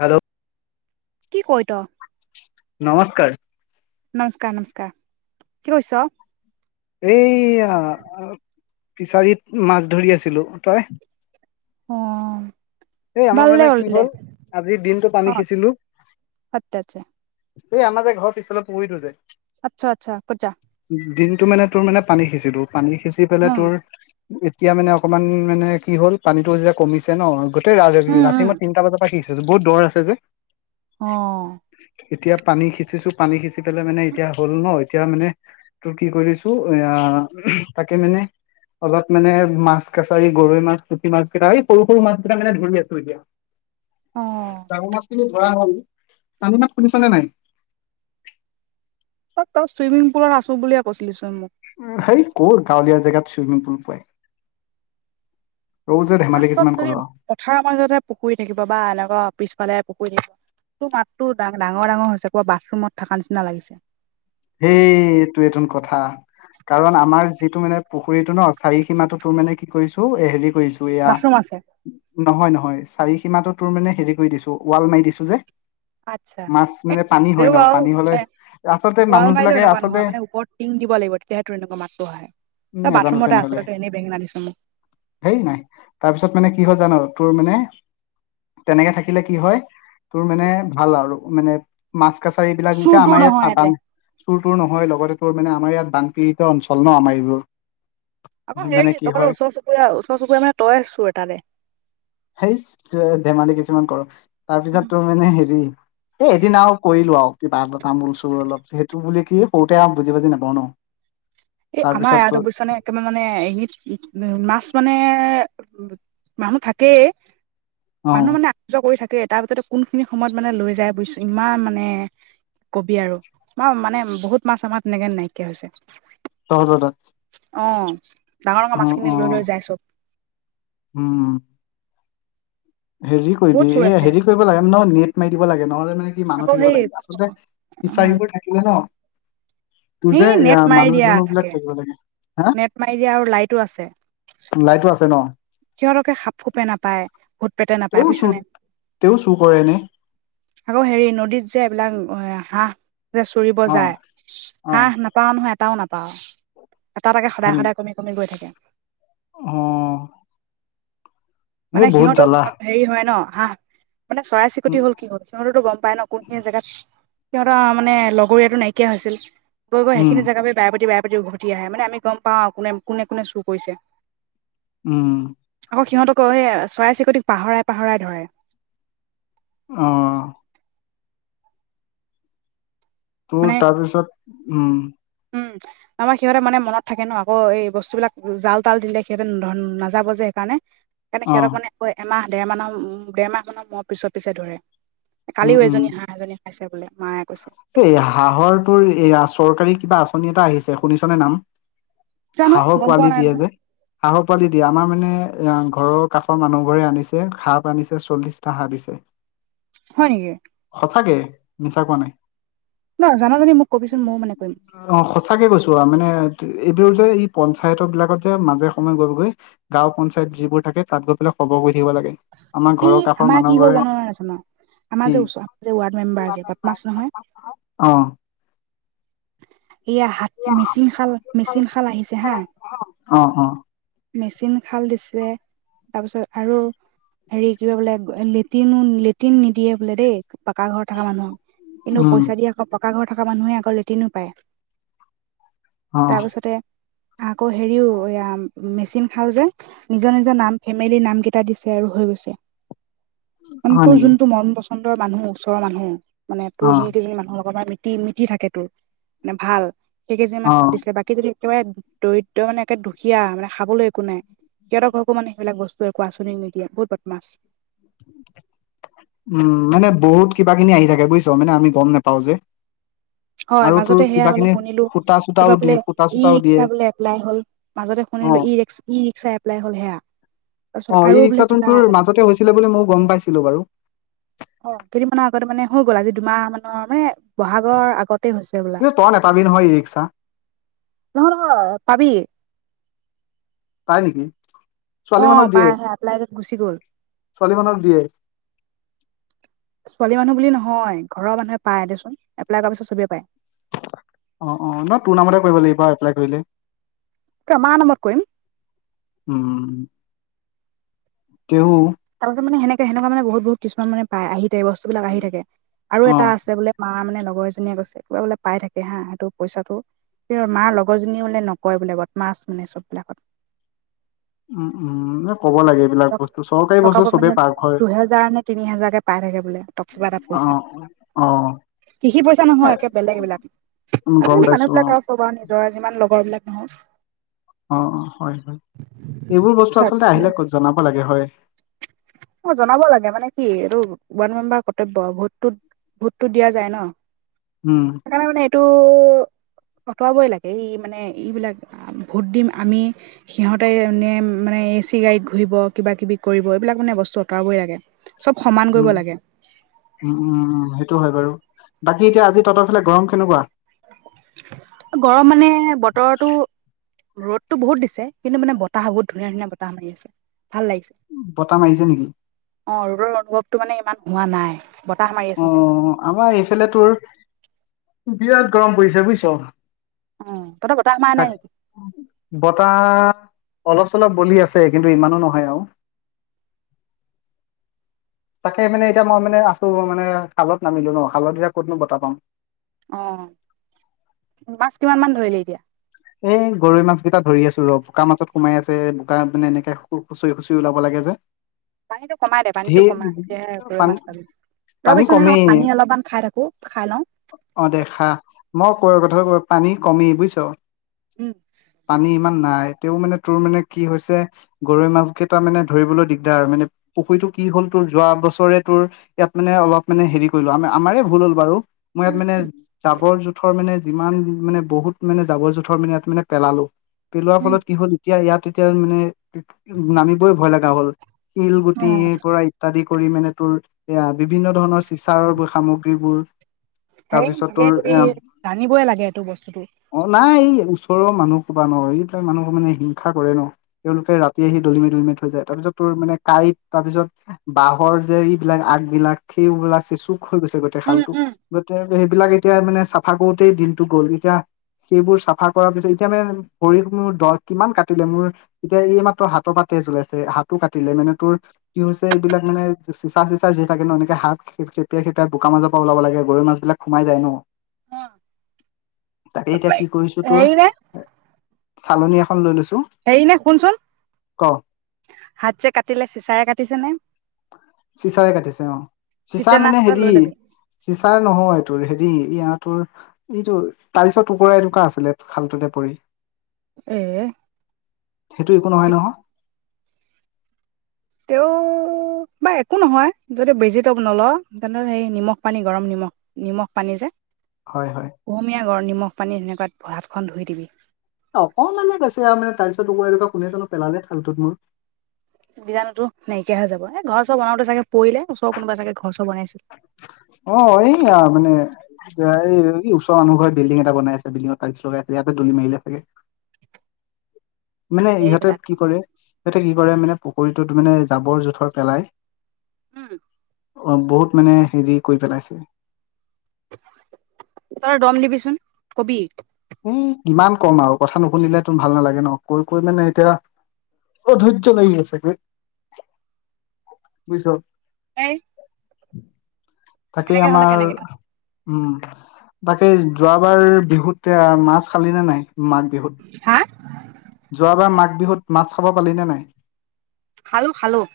Hello? কি কয় ত' নমস্কাৰ। নমস্কাৰ, নমস্কাৰ কি কৰিছ'? এইয়া, ফিচাৰত মাছ ধৰি আছিলো। তই? অ [inaudible] এই আমাৰ ভাললে মানে কি দে হ'ল, আজি দিনটো অ পানী আচ্ছা সিঁচিলো আচ্ছা এই আমাৰ যে, ঘৰৰ পিছফালৰ পুখুৰীতো যে আচ্ছা, আচ্ছা, ক'ত যা? দিনটো মানে তোৰ মানে পানী সিঁচিলো, পানী সিঁচি পেলাই উম তোৰ এতিয়া মানে অকমান মানে কি হ'ল, পানীতো যে কমিছে নহ এই উম [unintelligible] উম ৰাতি মই তিনটা বজা পৰা সিঁচিছিলো বহুত দ' আছে যে। অ'। এতিয়া পানী সিঁচিছো, পানী সিঁচি পেলাই মানে এতিয়া হ'ল নহ, এতিয়া মানে তোৰ কি কৰি [unintelligible] এয়া তাকে মানে অলপ মানে মাছ কাছাৰি গৰৈ মাছ, পুঠি মাছ কিতা। এই সৰু সৰু মাছ কিতা মানে ধৰি আছো এতিয়া। অ ডাঙৰ মাছখিনি ধৰা হ'ল, পানীৰ মাত শুনিছনে নাই? অ', তই চুইমিং পোলত আছো বুলিয়ে কৈছিলিচোন মোক? উম, হেই ক'ত গাঁৱলীয়া জেগাত চুইমিং পুল পাই। ধেমালি কিছুমান [unintelligible] যদি কৰো আৰু পথাৰৰ মাজতে পুখুৰী থাকিব বা [unintelligible] পিছফালে পুখুৰী তোৰ মাতটো ডা-ডাঙৰ ডাঙৰ হৈছে, ক'বাত বাথৰুমত থাকা নিচিনা লাগিছে। হেই টোৱেটোন কথা। কাৰণ আমাৰ যিটো মানে পুখুৰীটো নহ, চাৰি সীমাটো তোৰ মানে কি কৰিছো এ হেৰি কৰিছো এয়া, বাথৰুম আছে নহয় নহয় চাৰি সীমাটো তোৰ মানে হেৰি কৰি দিছো উৱাল মাৰি দিছো যে আচ্ছা মাছ এ মানে পানী হয় নহ, পানী হলে [unintelligible] উৱাল মাৰিলেও বিলাকে এনেকুৱা আচলতে নহয়, মানে ওপৰত টিং দিব লাগিব। তেতিয়াহে তোৰ এনেকুংৱা মাতটো আহে। উম তই নাজানো বাথৰুমতে আছ, তেনেহলে তইটো এনেই বেঙেনা দিছ' মোক। হেই নাই, তাৰপিছত মানে কি হ'ল জান তোৰ মানে তেনেকে থাকিলে কি হয়, তোৰ মানে ভাল আৰু মানে মাছ কাছাৰি এইবিলাক চুৰ এতিয়া তোৰ আমাৰ নহয় ইয়াত ইয়াতে [unintelligible] চোৰ তোৰ নহয়, লগতে তোৰ মানে আমাৰ ইয়াত বানপীড়িত অঞ্চল নহ আমাৰ এইবোৰ। আকৌ মানে হেৰি, কি তই [unintelligible] হয় ওচৰ চুবুৰীয়া ওচৰ চুবুৰীয়া মানে তয়েই [unintelligible] [unintelligible] ধেমালি কিছুমান কৰ। তাৰপিছত তোৰ মানে হেৰি, এ এদিন আৰু কৰিলো আৰু কিবা [unintelligible] তামোল [unintelligible] বুলি কি, সৰুতে আৰু বুজি বাজি নেপাওঁ নহ। এ, আমাৰ [unintelligible] বুইচনে একেবাৰে মানে [unintelligible] মাছ মানে মানুহ থাকেই। অ মানুহ মানে অহা যোৱা কৰি থাকেই। তাৰ পিছতে কোন খিনি সময়ত মানে লৈ যায় বুজছ ইমান মানে কবি আৰু মা মানে বহুত মাছ আমাৰ তেনেকে নাইকিয়া হৈছে। তহঁতৰতাত অ, ডাঙৰ ডাঙৰ অ মাছখিনি লৈ লৈ যাই চব। উম হেৰি বহুত কৰিবি, চোৰ এ আছে হেৰি কৰিব লাগে নহ নেট মাৰি দিব লাগে নহলে মানে কি মানুহ আকৌ থাকিব সেই লাগিব। আচলতে, অ ইিচাৰিবোৰ থাকিলে ন তোৰ যে এই নেট ইয়াৰ মাৰি মানহ দিয়া দুনুহ থাকে বিলাক থাকিব লাগে। হা নেট মাৰি দিয়া আৰু লাইটো আছে লাইটটো আছে ন। সিহঁতকে খাপ খোপে নাপায়। ভূত পেটে নাপায় তেওঁ বুজিছা চুৰ নে, তেওঁ চুৰ কৰে এনে আকৌ' হেৰি নদীত যে এইবিলাক হাঁহ, যে চৰিব অ যায় অ হাঁ নাপাওঁ নহয় এটাও নাপাওঁ। এটা এটাকে হয় সদাই নেকি সদাই কমি কমি গৈ থাকে। অ'। এই মানে বহুত সিহঁতৰও জ্বালা মনত হেৰি হয় ন হাঁহ মানে চৰাই চিকতি উম হ'ল কি হ'ল। সিহঁততো গম পাই ন, কোনখিনি জেগাত সিহঁতৰ মানে লগৰীয়াটো নাইকিয়া হৈছিল। গৈ গৈ উম সেইখিনি জগা বায়ে পতি বায়ে পতি উভতি আহে। মানে আমি গম পাওঁ আৰু কোনে কোনে কোনে চুৰ কৰিছে। উম। আকৌ' সিহঁতক চৰাই চিৰিকটিক পাহৰাই পাহৰাই ধৰে। অঁ। মানে তোৰ তাৰপিছত, উম'। উম' আমাৰ সিহঁতে মানে মনত থাকে ন, আকৌ এই বস্তুবিলাক জাল তাল দিলে সিহঁতে নাযাব যে সেইকাৰণে। কাৰণে অ সিহঁতক মানে ক এমাহ দেৰমাহ ডেৰ মাহ মানৰ মূৰ [unintelligible] পিছৰ পিছে ধৰে। উম কালিও উম এজনী হাঁহ এজনী খাইছে বোলে মায়ে কৈছে। এই হাঁহৰ তোৰ এয়া চৰকাৰী কিবা আঁচনি এটা আহিছে শুনিছনে নাম? জানো হাঁহৰ গম পোৱা পোৱালি নাই দিয়ে নহয় যে। হাঁহৰ পোৱালি দিয়ে আমাৰ মানে এ ঘৰৰ কাষৰ মানুহ ঘোৰে আনিছে সাপ আনিছে চল্লিশটা হাঁহ দিছে। হয় নেকি। সঁচাকে মিছা কোৱা নাই। নহয়, জান যদি মোক কবিচোন ময়ো মানে কৰিম। অ' সঁচাকে কৌছো, আৰু মানে এইবোৰ যে এই পঞ্চায়তৰ বিলাকত যে মাজে সময়ে গৈ গৈ। গাঁও পঞ্চায়ত যিবোৰ থাকে তাত গৈ পেলাই খবৰ কৰি থাকিব লাগে। আমাৰ ই ঘৰৰ কাষৰ আমাৰ মানুহঘৰে [unintelligible] যে ওচৰ যে ৱাৰ্ড মেম্বাৰ যে বদমাছ নহয় [unintelligible] এয়া হাত মেচিন খাল মেচিন খাল আহিছে হা অহ অ' অ'। মেচিন খাল দিছে, তাৰপিছত আৰু হেৰি, কিবা বোলে লেটিনো লেটিন নিদিয়ে বোলে দেই পাকা ঘৰ থকা মানুহক। কিন্তু উম পইচা দিয়া পকা ঘৰ থকা মানুহে আকৌ লেট্ৰিনো পায়। অ তাৰপিছতে, আকৌ হেৰিও এয়া মেচিন খাল যে নিজৰ নিজৰ নাম ফেমিলি নাম কেইটা দিছে আৰু হৈ গৈছে। মানে, হয় তোৰ নেকি যোনটো মন পচন্দৰ মানুহ ওচৰৰ মানুহ মানে অ তোৰ যোনটো কেইজনী মানুহৰ লগৰ মি মিতি থাকেটো মানে ভাল সেইকেইজনী অ মানুহে দিছে বাকী যদি, একেবাৰে দৰিদ্ৰ মানে একে দুখীয়া মানে খাবলৈ একো নাই, সিহঁতৰ ঘৰকো মানে সেইবিলাক বস্তু একো আঁচনি নিদিয়ে। বহুত বদমাছ। [unintelligible] উম' মানে বহুত কিবা খিনি আহি থাকে বুজিছ। মানে আমি গম নাপাওঁ যে। হয়। আৰু তোৰ মাজতে সেয়া কিবা বোলে কিনি শুনিলো সূতা চূতাও কিবা বোলে দিয়ে সূতা ই চূতাও দিয়ে ৰিক্সা বোলে এপ্লাই হল। মাজতে অ শুনিলো ই ৰিক্স, ই ৰিক্সা এপ্লাই হ'ল সেয়া। তাৰপিছত অ', আৰু ই বোলে ৰিক্সাটোন তোৰ কিবা মাজতে হৈছিলে বুলি মইও গম পাইছিলো বাৰু অ' কেইদিনমানৰ আগতে মানে হৈ গ'ল, আজি দুমাহ মানৰ মানে ব'হাগৰ আগতেই হৈছে হ'বলা, কিন্তু তই নেপাবি নহয় ই ৰিক্সা নহয়, নহয়, পাবি পাই নেকি, অ ছোৱালী মানুহক দিয়ে, পাই আহে এপ্লাই গুচি গ'ল ছোৱালী মানুহক দিয়ে। [inaudible] ছোৱালী মানুহ বুলি নহয়, ঘৰৰ মানুহে পায় দেচোন, এপ্লায় কৰাৰ পিছত সবে পায়। অ', অ', নহয়, তোৰ নামতে কৰিব লাগিব এপ্লাই কৰিলে। মাৰ নামত কৰিম। উম। তেওঁ তাৰ পাছত মানে সেনেকে সেনেকোৱা মানে বহুত বহুত কিছুমান মানে পায়, আহি থাকে বস্তুবিলাক, আহি থাকে আৰু অ এটা আছে বোলে মাৰ মানে লগৰ এজনীয়ে কৈছে, কিবা বোলে পাই থাকে হা, সেইটো পইচাটো মাৰ লগৰজনীও বোলে নকয় বোলে বদমাছ মানে সববিলাকত উম, উম, নহয় ক'ব লাগে এইবিলাক টক বস্তু চৰকাৰী বস্তু টকাবোৰ চবেই মানে পাক হয় দুহেজাৰ নে তিনি হেজাৰকে পাই থাকে বোলে, ত' কিবা এটা অ পইচা অ'। কৃষিৰ পইচা এ নহয় একে বেলেগ এইবিলাক, গম আজিকালি পাইছো মানুহ অ বিলাক আৰু সব আৰু ৰা যিমান লগৰ বিলাক নহয় অ', অ', হয়, হয়, এইবোৰ বস্তু আচলতে স্বাৰ্থ আহিলে ক'ত জনাব লাগে, হয় অ', জনাব লাগে মানে কি এইটো ৱাৰ্ড মেম্বাৰ কৰ্তব্য, ভোটটোত ভোটটো দিয়া যায় ন'। উম। সেইকাৰণে মানে এইটো অতৰাৱই লাগে, এই মানে এইবিলাক ভোট দিম আমি, সিহঁতে এনে মানে এচি গাড়ীত ঘূৰিব, কিবা কিবি কৰিব এইবিলাক মানে বস্তু আঁতৰাবই লাগে, সব সমান কৰিব উম লাগে। উম, উম, উম, সেইটো হয় বাৰু, বাকী এতিয়া আজি তহঁতৰফালে গৰম কেনেকুৱা? গৰম মানে বতৰটো ৰ'দটো বহুত দিছে, কিন্তু মানে বতাহ বহুত ধুনীয়া ধুনীয়া বতাহ মাৰি আছে, ভাল লাগিছে। বতাহ মাৰিছে নেকি? অ', ৰ'দৰ অনুভৱটো মানে ইমান হোৱা নাই, বতাহ মাৰি অ আছে যে। আমাৰ এইফালে তোৰ বিৰাট গৰম পৰিছে বুজিছ। অ', তহঁতৰ বতাহ মাৰা তাক নাই নেকি? বতাহ, অলপ চলপ বলি আছে কিন্তু ইমানো নহয় আৰু। তাকে মানে এতিয়া মই মানে আছো মানে খালত নামিলো ন' খালত এতিয়া ক'তনো বতাহ পাম। অ', মাছ কিমান মান ধৰিলি এতিয়া? এই গৰৈ মাছ কেইটা ধৰি আছো ৰ', বোকাৰ মাজত সোমাই আছে বোকা মানে এনেকে খুচৰি খুচৰি ওলাব লাগে যে। [inaudible] পানীটো কমাই দে, পানীটো কমা তেতিয়াহে ধেৰ গৰৈ পানী মাছ পাবি। পানী ৰবিচোন হা, কমেই পানী অলপমান খাই থাকো, খাই লওঁ। অ', দে, খা, মই ক কথা ক পানী কমেই বুজিছ। উম। পানী ইমান নাই, তেও মানে তোৰ মানে কি হৈছে গৰৈ মাছ কেইটা মানে ধৰিবলৈ দিগদাৰ আৰু মানে পুখুৰীটো কি হ'ল তোৰ যোৱা বছৰে তোৰ ইয়াত মানে অলপ মানে হেৰি কৰিলো, আম আমাৰ ভুল হ'ল বাৰু মই ইয়াত উম মানে উম জাবৰ জোথৰ মানে যিমান মানে বহুত মানে জাবৰ জোঁথ ইয়াত মানে পেলালো, পেলোৱাৰ উম ফলত কি হ'ল এতিয়া ইয়াত এতিয়া মানে নামি ভয় লগা হ'ল, অ শিলগুটিৰ পৰা ইত্যাদি কৰি মানে তোৰ এয়া বিভিন্ন ধৰণৰ চিচাৰৰ সামগ্ৰীবোৰ হে তাৰপিছত নিজে তোৰ যদি এ জানিবই লাগে এইটো বস্তুটো। অ', নাই, ওচৰৰ মানুহ সোপা ন, ই তাৰ মানুহ মানে হিংসা কৰে ন! তেওঁলোকে ৰাতি আহি দলিমায়ি দলিমায়ি থৈ যায়, তাৰপিছত তোৰ মানে কাঁইট, তাৰ পিছত বাঁহৰ যে এইবিলাক আগবিলাক সেইবিলাক চেচুক হৈ গৈছে গোটেই উম খালটো, উম গোটৈ সেইবিলাক এতিয়া মানে চাফা কৰোতেই দিনতো গ'ল, এতিয়া সেইবোৰ চাফা কৰা পিছত, এতিয়া মানে ভৰি খনো দছ, কিমান কাটিলে মোৰ এতিয়া এইমাত্ৰ হাতৰ পৰা তেজ ওলাইছে, হাতো কাটিলে মানে তোৰ কি হৈছে এইবিলাক মানে, চিচা টিচা যি থাকে ন, এনেকে হাত খেপিয়াই খেপাই বোকা মাজৰ পৰা ওলাব লাগে গৰৈ মাছ বিলাক। সোমাই যায় ন? অ'। তাতে এতিয়া কি কৰিছ তই? হেৰি নে চালনী এখন লৈ লৈছো। হেৰি নে শুনচোন, ক হাত যে কাটিলে চিচাৰে কাটিছে নে? চিচাৰে কাটিছে অ', চিচাৰ তিতেনাছ মানে এটা হেৰি লৈ ল'বি চিচাৰ নহয় তোৰ হেৰি, ইয়া তোৰ এইটো, তাইলছৰ টুকুৰা এটুকা আছিলে, খালটোতে পৰি। এ, সেইটো একো নহই নহয়। তেওঁও বা একো নহয়, যদি বেজিটো নলৱ, তেনেহলে সেই নিমখ পানী গৰম নিমখ নিমখ পানী যে। হয়, হয়। কুহুমীয়া গৰ নিমখ পানী এনেকুৱাত হাতখন ধুই দিবি। অকমানে বেছি আৰু মানে তাইলছৰ টুকুৰা এটোকা কোনে জানো পেলালে খালটোত মোৰ। বীজানুটো নাইকিয়া হৈ যাব। এই ঘৰ চৰ বনাওঁতে চাগে পৰিলে, ওচৰ কোনোবা চাগে ঘৰ চৰ বনাইছিল। অ', এইয়া মানে এতিয়া এই ওচৰৰ মানুহঘৰে বিল্ডিং এটা বনাই আছে, বিল্ডিঙত টাইলছ লগাই আছে, ইয়াতে দলি মাৰিলে চাগে। মানে ইহঁতে এইবিলাক কি কৰে, সিহঁতে কি কৰে মানে পুখুৰীটোত মানে জাবৰ জোথৰ পেলাই উ। অ', বহুত মানে হেৰি কৰি পেলাইছে। তই দম দিবিচোন, কবি। ও, কিমান কম আৰু কথা নুশুনিলেটো ভাল নালাগে ন, কৈ কৈ মানে এতিয়া অধৈৰ্য্য লাগি আছে বে, বুইছ? হেই। তাকেই হলে আমাৰ কেনেকে উম, তাকে যোৱাবাৰ বিহুত মাছ খালি নে নাই? মাঘ বিহুত। হাঁ। যোৱাবাৰ মাঘ বিহুত মাছ খাব পালিনে নাই? খালোঁ, খালোঁ।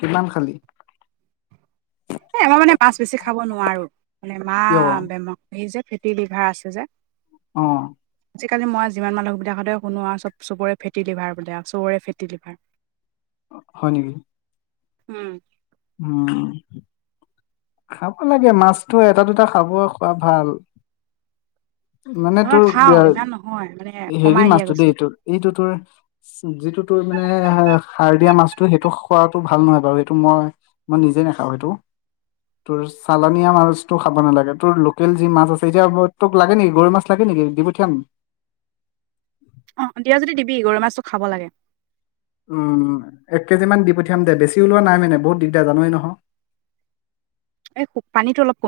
কিমান খালি? এ, আমাৰ মানে মাছ বেছি খাব নোৱাৰো, মানে মা কিয় অ বেমা এই যে ফেটি লিভাৰ আছে যে। অ'। আজিকালি মই যিমান মানুহবিলাকতে শুনো আৰু চব চবৰে ফেটি লিভাৰ বোলে চবৰে ফেটি লিভাৰ। হয় নেকি? উ। উম, খাব লাগে মাছতো এটা দুটা খাব খোৱা ভাল। মানে নহয় তোৰ খাওঁ, ইমান নহয় মানে। হেৰি কমাই দিয়া মাছটো গৈছে দেই তোৰ, এইটো তোৰ যিটো তোৰ মানে, সাৰ দিয়া মাছটো সেইটো খোৱাটো ভাল নহয় বাৰু সেইটো মই মই নিজে নাখাওঁ সেইটো। তোৰ চালানিয়া মাছতো খাব নালাগে, তোৰ লোকেল যি মাছ আছে যে তোক লাগে নেকি গৰৈ মাছ। লাগে নেকি দি পঠিয়াম [inaudible] অ', দিয়া যদি দিবি গৰৈ মাছটো খাব লাগে উম এক কেজি মান দি পঠিয়াম দে বেছি ওলোৱা নাই মানে বহুত দিগদাৰ জান‌ই নহয়। এই পানীটো অলপ কমি